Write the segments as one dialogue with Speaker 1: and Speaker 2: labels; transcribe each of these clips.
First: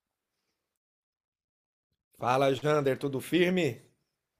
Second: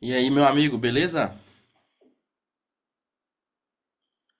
Speaker 1: E aí, meu amigo, beleza?
Speaker 2: Fala, Jander, tudo firme?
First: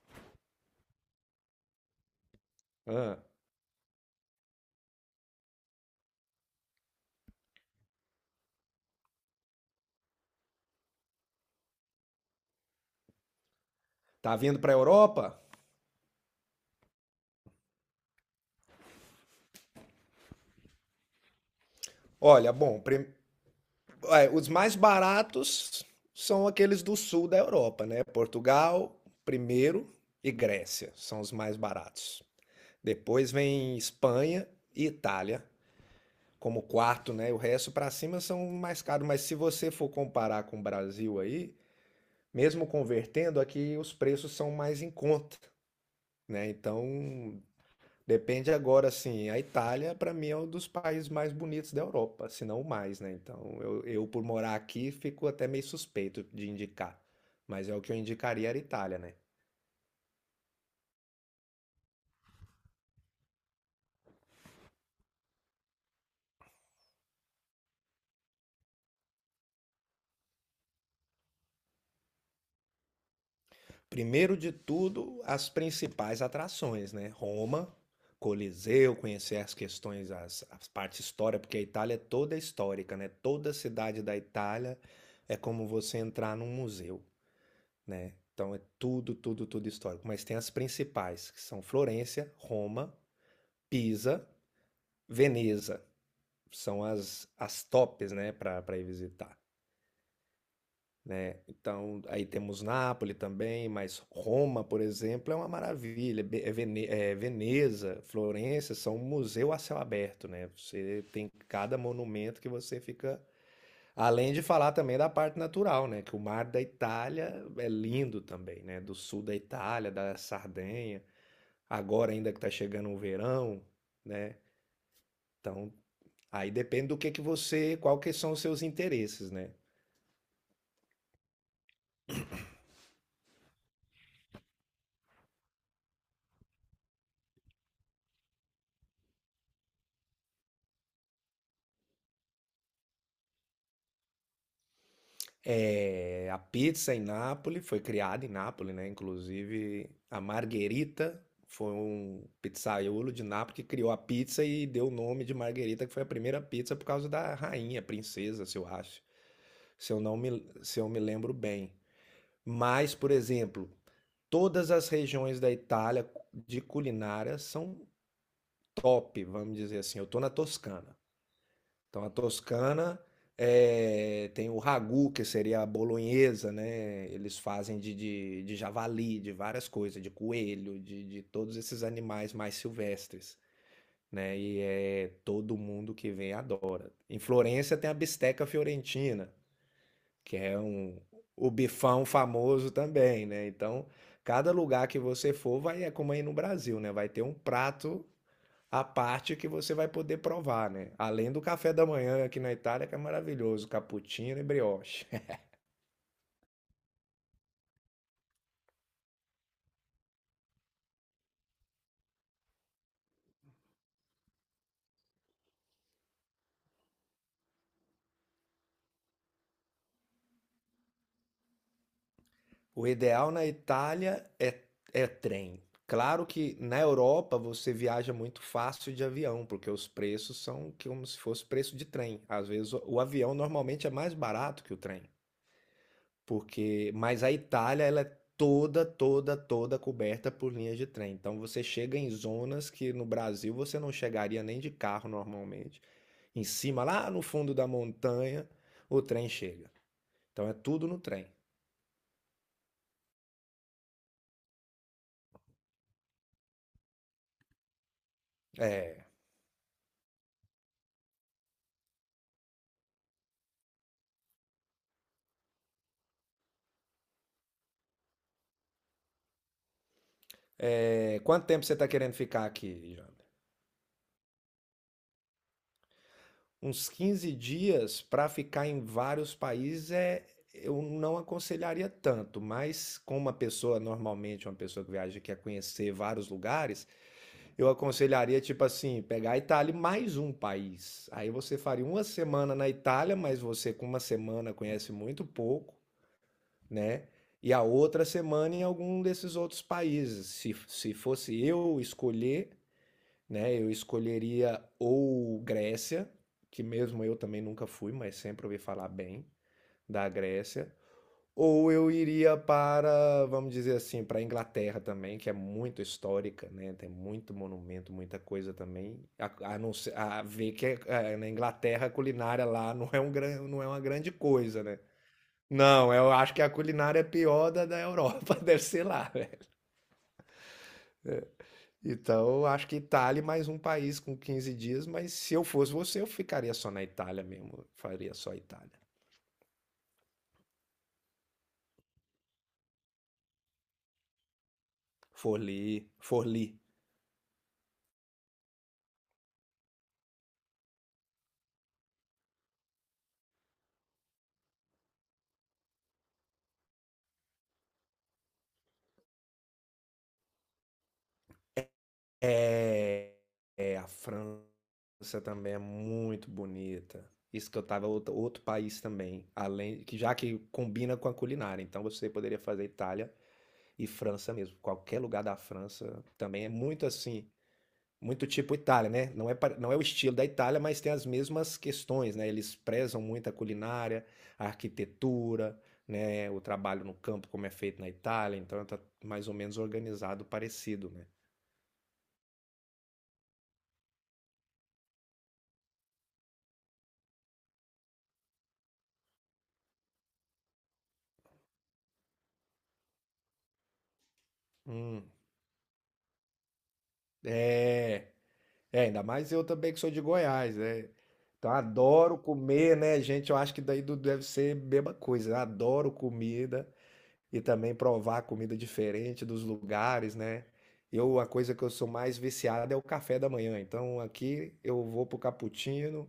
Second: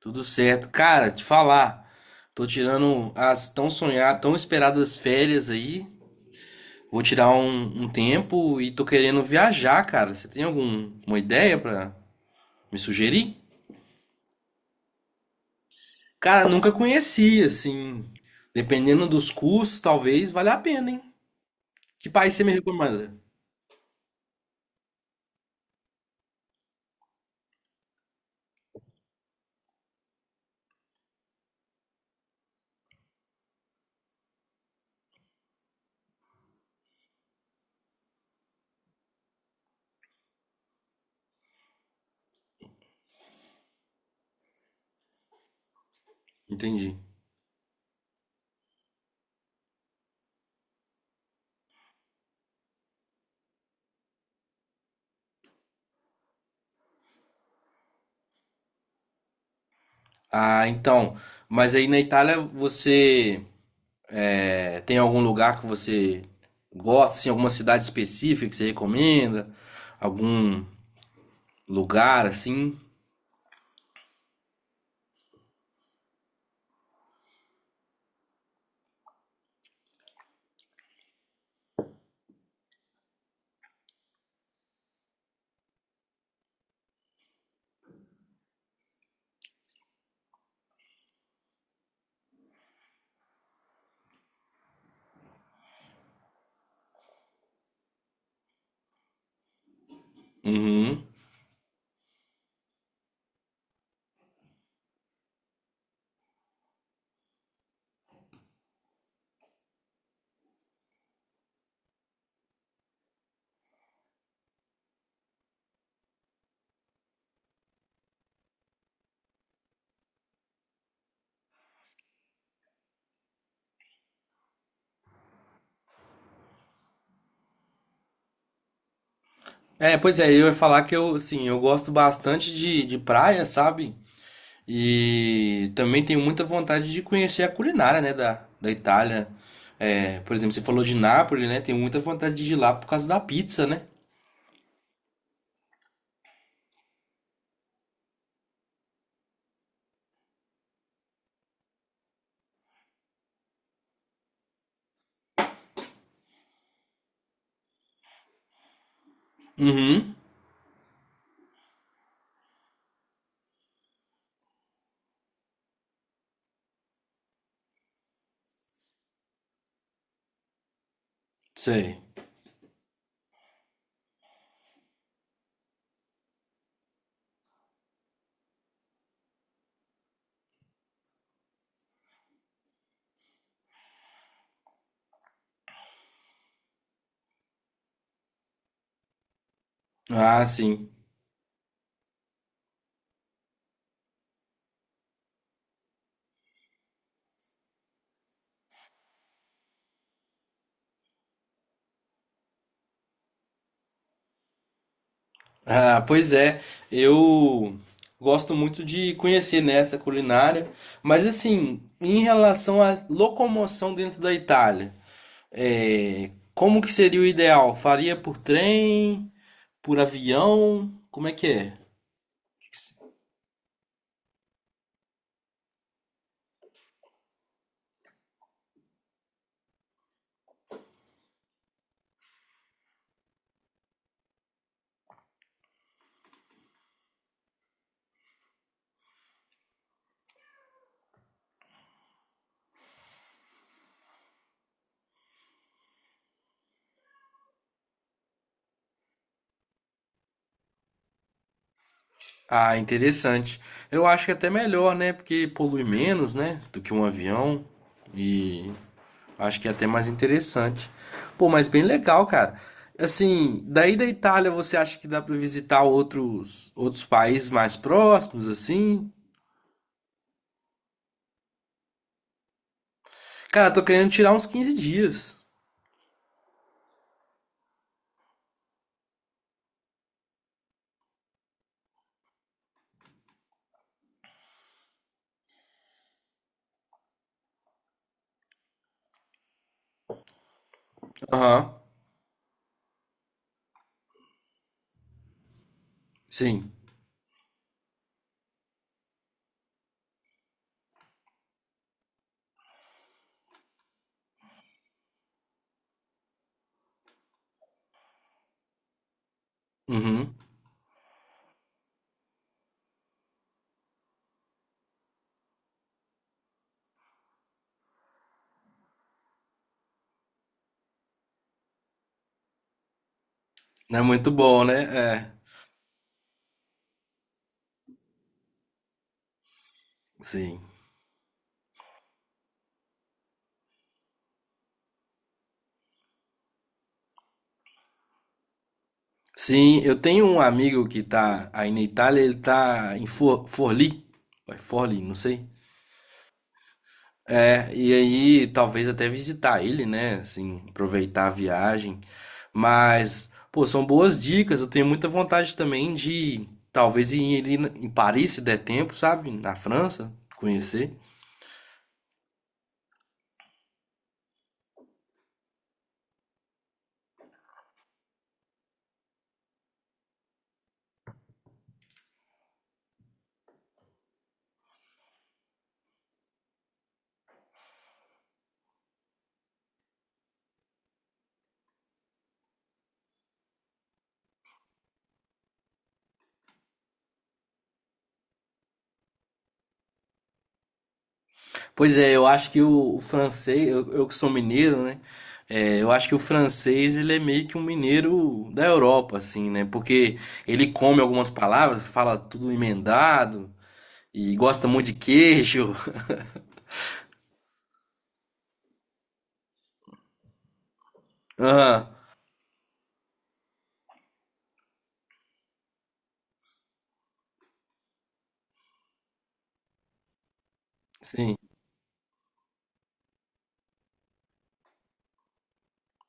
Speaker 1: Tudo certo. Cara, te falar, tô tirando
Speaker 2: Ah,
Speaker 1: as tão sonhadas, tão esperadas férias aí. Vou tirar um tempo e tô querendo viajar, cara. Você tem alguma ideia pra me sugerir?
Speaker 2: tá vindo para a Europa?
Speaker 1: Cara, nunca conheci, assim. Dependendo dos custos, talvez valha a pena, hein? Que país você me
Speaker 2: Olha, bom,
Speaker 1: recomenda?
Speaker 2: os mais baratos são aqueles do sul da Europa, né? Portugal, primeiro, e Grécia são os mais baratos. Depois vem Espanha e Itália como quarto, né? O resto para cima são mais caros, mas se você for comparar com o Brasil aí, mesmo convertendo aqui, os preços são mais em conta, né?
Speaker 1: Entendi.
Speaker 2: Então, depende agora, assim, a Itália para mim é um dos países mais bonitos da Europa, se não o mais, né? Então, eu por morar aqui fico até meio suspeito de indicar, mas é o que eu indicaria era a Itália, né?
Speaker 1: Ah, então. Mas aí na Itália você É, tem algum lugar que você gosta, assim, alguma cidade específica que você recomenda? Algum lugar, assim?
Speaker 2: Primeiro de tudo, as principais atrações, né? Roma, Coliseu, conhecer as questões, as partes histórica, porque a Itália é toda histórica, né? Toda cidade da Itália é como você entrar num museu, né? Então é tudo, tudo, tudo histórico. Mas tem as principais, que são Florença, Roma, Pisa, Veneza, são as tops, né, para ir visitar,
Speaker 1: Uhum.
Speaker 2: né. Então, aí temos Nápoles também, mas Roma, por exemplo, é uma maravilha. Be é Vene eh, Veneza, Florença, são um museu a céu aberto, né, você tem cada monumento que você fica, além de falar também da parte natural, né, que o mar da Itália é lindo também, né, do sul da Itália, da Sardenha, agora ainda que tá chegando o verão, né, então aí depende do que você, qual que são os seus interesses, né?
Speaker 1: É, pois é, eu ia falar que eu, assim, eu gosto bastante de praia, sabe? E também tenho muita vontade de conhecer a culinária, né, da Itália. É, por exemplo, você falou de Nápoles, né? Tenho muita vontade de ir lá por causa da pizza, né?
Speaker 2: É, a pizza em Nápoles foi criada em Nápoles, né? Inclusive a Margherita foi um pizzaiolo de Nápoles que criou a pizza e deu o nome de Margherita, que foi a primeira pizza por causa da rainha, princesa, se eu acho, se eu
Speaker 1: Uhum.
Speaker 2: não me, se eu me lembro bem. Mas, por exemplo, todas as regiões da Itália de culinária são top, vamos dizer assim. Eu tô na Toscana.
Speaker 1: Sei.
Speaker 2: Então a Toscana tem o ragu, que seria a bolonhesa, né? Eles fazem de javali, de várias coisas, de coelho, de todos esses animais mais silvestres, né? E é todo mundo que vem adora. Em Florença tem a bisteca fiorentina, que
Speaker 1: Ah,
Speaker 2: é
Speaker 1: sim.
Speaker 2: um o bifão famoso também, né? Então, cada lugar que você for vai é como aí no Brasil, né? Vai ter um prato a parte que você vai poder provar, né? Além do café da manhã aqui na Itália, que é maravilhoso, cappuccino e brioche.
Speaker 1: Ah, pois é, eu gosto muito de conhecer nessa culinária, mas assim, em relação à locomoção dentro da Itália, é, como que seria o ideal? Faria por trem, por avião? Como é que é?
Speaker 2: O ideal na Itália é trem. Claro que na Europa você viaja muito fácil de avião, porque os preços são como se fosse preço de trem. Às vezes o avião normalmente é mais barato que o trem. Porque, mas a Itália, ela é toda, toda, toda coberta por linhas de trem. Então você chega em zonas que no Brasil você não chegaria nem de carro normalmente. Em cima, lá no fundo da montanha, o trem chega. Então é tudo no trem.
Speaker 1: Ah, interessante. Eu acho que é até melhor, né? Porque polui menos, né? Do que um avião. E
Speaker 2: É.
Speaker 1: acho que é até mais interessante. Pô, mas bem legal, cara. Assim, daí da Itália, você acha que dá pra visitar outros países mais próximos, assim?
Speaker 2: É, quanto tempo você está querendo ficar aqui, Jana?
Speaker 1: Cara, tô querendo tirar uns 15 dias.
Speaker 2: Uns 15 dias para ficar em vários países, eu não aconselharia tanto, mas como uma pessoa, normalmente uma pessoa que viaja quer conhecer vários lugares, eu aconselharia, tipo assim, pegar a Itália e mais um país. Aí você
Speaker 1: Aham,
Speaker 2: faria uma semana na Itália, mas você com uma semana conhece muito pouco,
Speaker 1: sim.
Speaker 2: né? E a outra semana em algum desses outros países. Se fosse eu escolher, né? Eu escolheria ou Grécia, que mesmo eu também nunca fui, mas sempre ouvi falar bem da
Speaker 1: Uhum.
Speaker 2: Grécia, ou eu iria para, vamos dizer assim, para a Inglaterra também, que é muito histórica, né? Tem muito monumento, muita coisa também. A não ser- a ver que é- na Inglaterra a culinária lá não é uma
Speaker 1: Não é
Speaker 2: grande
Speaker 1: muito
Speaker 2: coisa,
Speaker 1: bom,
Speaker 2: né?
Speaker 1: né? É,
Speaker 2: Não, eu acho que a culinária é pior da da Europa, deve ser lá, né?
Speaker 1: sim.
Speaker 2: Então, eu acho que Itália e mais um país com 15 dias, mas se eu fosse você, eu ficaria só na Itália mesmo, faria só Itália.
Speaker 1: Sim, eu tenho um amigo que tá aí na Itália, ele tá em Forlì. Vai, Forlì, não sei.
Speaker 2: Forli, Forli.
Speaker 1: É, e aí talvez até visitar ele, né? Assim, aproveitar a viagem. Mas, pô, são boas dicas. Eu tenho muita vontade também de talvez ir em Paris, se der tempo, sabe? Na França, conhecer.
Speaker 2: É, é, a França também é muito bonita. Isso que eu tava, outro país também, além que já que combina com a culinária, então você poderia fazer Itália e França mesmo. Qualquer lugar da França também é muito assim, muito tipo Itália, né? Não é, não é o estilo da Itália, mas tem as mesmas questões, né? Eles prezam muito a culinária, a arquitetura, né? O trabalho no campo, como é feito na Itália, então tá mais ou menos organizado, parecido, né?
Speaker 1: Pois é, eu acho que o francês, eu que sou mineiro, né? É, eu acho que o francês, ele é meio que um mineiro da Europa, assim, né? Porque ele come algumas palavras, fala tudo emendado e gosta muito de
Speaker 2: Hum.
Speaker 1: queijo.
Speaker 2: É, é, ainda mais eu também que sou de Goiás, né? Então
Speaker 1: Aham,
Speaker 2: adoro comer, né, gente? Eu acho que daí do- deve ser a mesma coisa, né? Adoro comida, e também provar comida diferente dos lugares, né? Eu, a
Speaker 1: sim.
Speaker 2: coisa que eu sou mais viciado é o café da manhã. Então aqui eu vou pro cappuccino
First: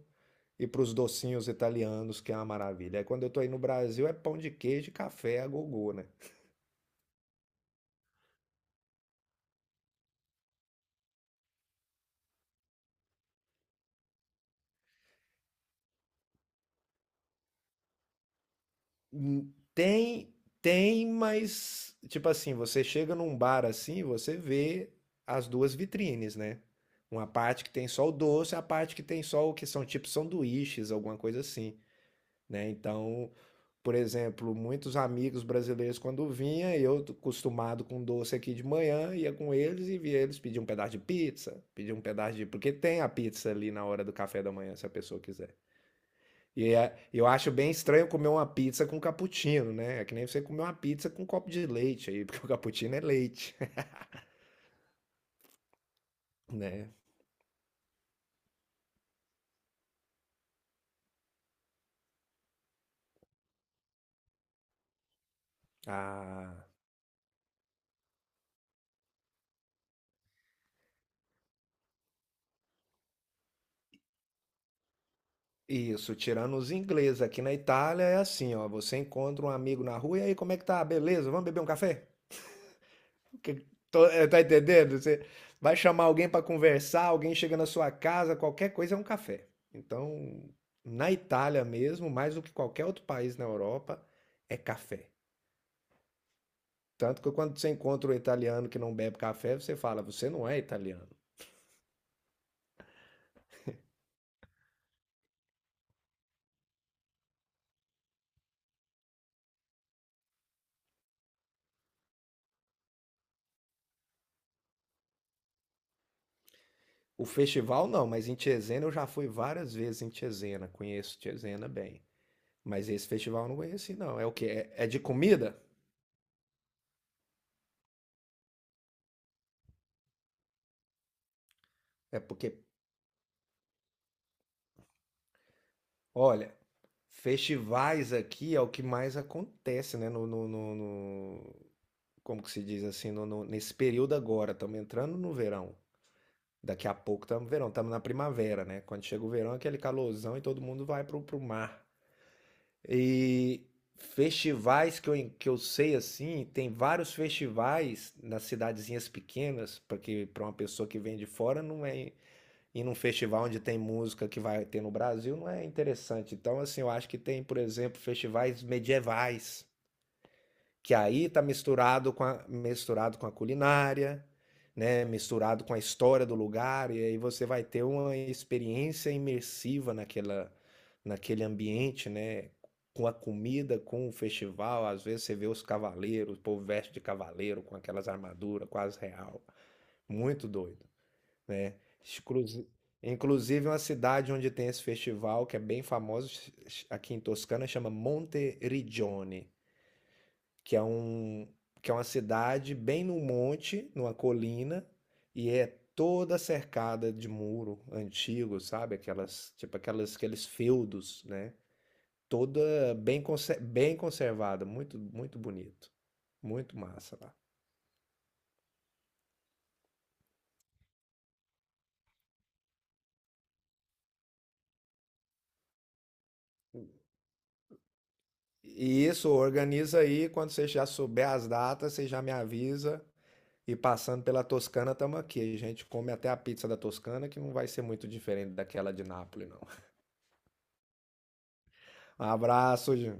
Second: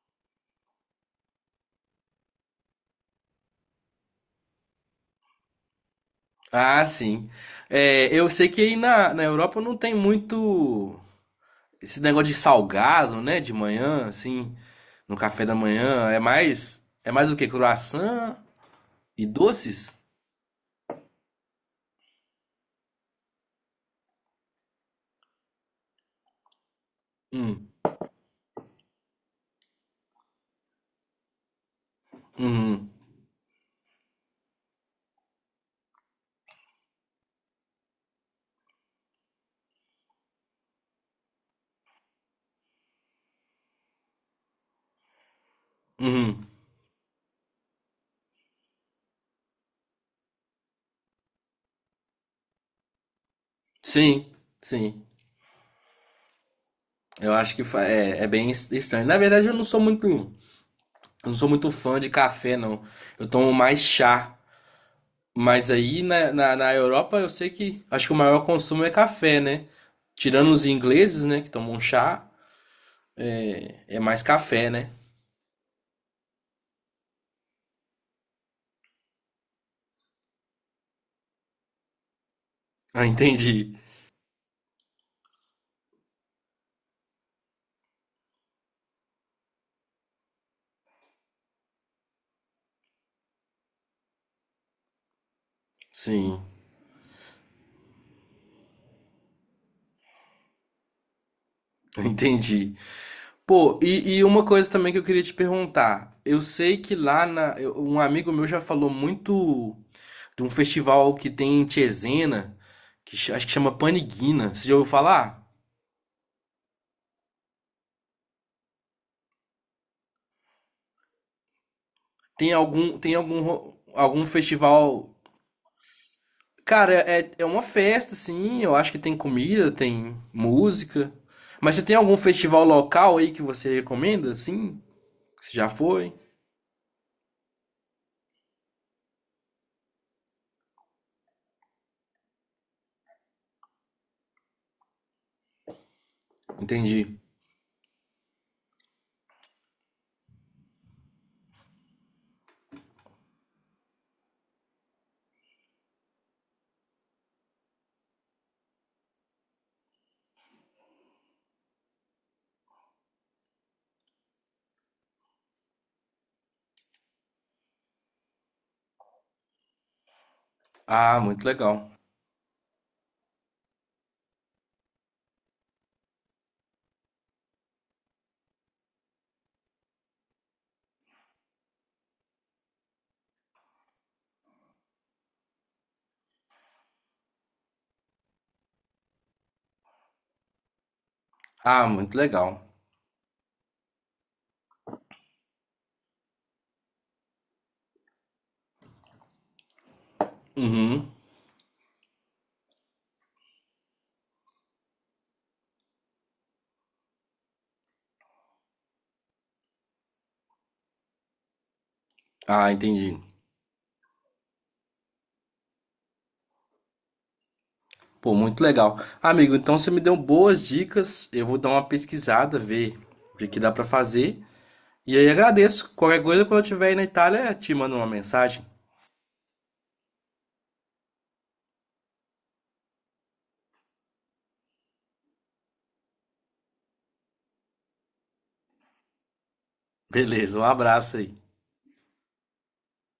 Speaker 2: e pros docinhos italianos, que é uma maravilha. Aí quando eu tô aí no Brasil é pão de queijo e café a gogô, né?
Speaker 1: Ah, sim. É, eu sei que aí na Europa não tem muito esse negócio de salgado, né? De manhã, assim, no café da manhã. É mais o quê? Croissant e
Speaker 2: Hum,
Speaker 1: doces?
Speaker 2: Tem, tem, mas tipo assim, você chega num bar assim, você vê as duas vitrines, né? Uma parte
Speaker 1: Hum,
Speaker 2: que tem só o doce, a parte que tem só o que são tipo sanduíches, alguma coisa assim, né?
Speaker 1: uhum,
Speaker 2: Então, por exemplo, muitos amigos brasileiros quando vinha, eu acostumado com doce aqui de manhã, ia com eles e via eles pedir um pedaço de pizza, pedir um pedaço de, porque tem a pizza ali na hora do café da manhã, se a pessoa quiser.
Speaker 1: uhum.
Speaker 2: Eu acho bem estranho comer uma pizza com cappuccino, né? É que nem você comer uma pizza com um copo de leite aí, porque o cappuccino é leite,
Speaker 1: Sim, sim.
Speaker 2: né?
Speaker 1: Eu acho que é, é bem estranho. Na verdade, eu não sou muito fã de café, não. Eu tomo mais chá. Mas aí
Speaker 2: Ah,
Speaker 1: na Europa eu sei que acho que o maior consumo é café, né? Tirando os ingleses, né, que tomam chá. É, é mais café, né?
Speaker 2: isso, tirando os ingleses, aqui na Itália é assim, ó, você encontra um amigo na rua e aí, como é que tá? Beleza? Vamos beber um café?
Speaker 1: Ah,
Speaker 2: Que-
Speaker 1: entendi.
Speaker 2: tá entendendo? Você vai chamar alguém para conversar, alguém chega na sua casa, qualquer coisa é um café. Então, na Itália mesmo, mais do que qualquer outro país na Europa, é café.
Speaker 1: Sim,
Speaker 2: Tanto que quando você encontra um italiano que não bebe café, você fala, você não é italiano.
Speaker 1: entendi. Pô, e uma coisa também que eu queria te perguntar. Eu sei que lá um amigo meu já falou muito de um festival que tem em Tiesena, que acho que chama Paniguina. Você já ouviu falar?
Speaker 2: O festival não, mas em Cesena eu já fui várias vezes em Cesena, conheço Cesena bem. Mas esse festival eu não conheci, não. É
Speaker 1: Algum
Speaker 2: o quê? É, é de
Speaker 1: festival.
Speaker 2: comida?
Speaker 1: Cara, é, é uma festa, sim. Eu acho que tem comida, tem música. Mas você tem algum
Speaker 2: É porque,
Speaker 1: festival local aí que você recomenda? Sim, você já foi?
Speaker 2: olha, festivais aqui é o que mais acontece, né? Como que se diz assim, nesse período agora, estamos entrando no verão. Daqui a
Speaker 1: Entendi.
Speaker 2: pouco estamos no verão, estamos na primavera, né? Quando chega o verão, é aquele calorzão e todo mundo vai pro, pro mar. E festivais que eu sei assim, tem vários festivais nas cidadezinhas pequenas, porque para uma pessoa que vem de fora não é ir num festival onde tem música que vai ter no Brasil não é interessante. Então, assim, eu acho que tem, por exemplo, festivais medievais, que
Speaker 1: Ah,
Speaker 2: aí tá
Speaker 1: muito legal.
Speaker 2: misturado com a culinária, né? Misturado com a história do lugar, e aí você vai ter uma experiência imersiva naquele ambiente, né? Com a comida, com o festival, às vezes você vê os cavaleiros, o povo veste de cavaleiro com aquelas armaduras quase real. Muito doido, né?
Speaker 1: Ah, muito legal.
Speaker 2: Exclusi- Inclusive uma cidade onde tem esse festival que é bem famoso aqui em Toscana chama Monteriggioni, que é
Speaker 1: Uhum.
Speaker 2: um que é uma cidade bem no monte, numa colina e é toda cercada de muro antigo, sabe? Aquelas, tipo aquelas, aqueles feudos, né?
Speaker 1: Ah,
Speaker 2: Toda
Speaker 1: entendi.
Speaker 2: bem conservada, muito muito bonito, muito massa lá.
Speaker 1: Pô, muito legal. Amigo, então você me deu boas dicas. Eu vou dar uma pesquisada, ver o que que dá pra fazer. E aí agradeço. Qualquer coisa, quando eu estiver aí na Itália, te mando uma mensagem.
Speaker 2: E isso organiza aí quando você já souber as datas, você já me avisa. E passando pela Toscana, estamos aqui. A gente come até a pizza da Toscana, que não vai ser muito diferente daquela de Nápoles, não.
Speaker 1: Beleza, um abraço aí.
Speaker 2: Um abraço, Ju.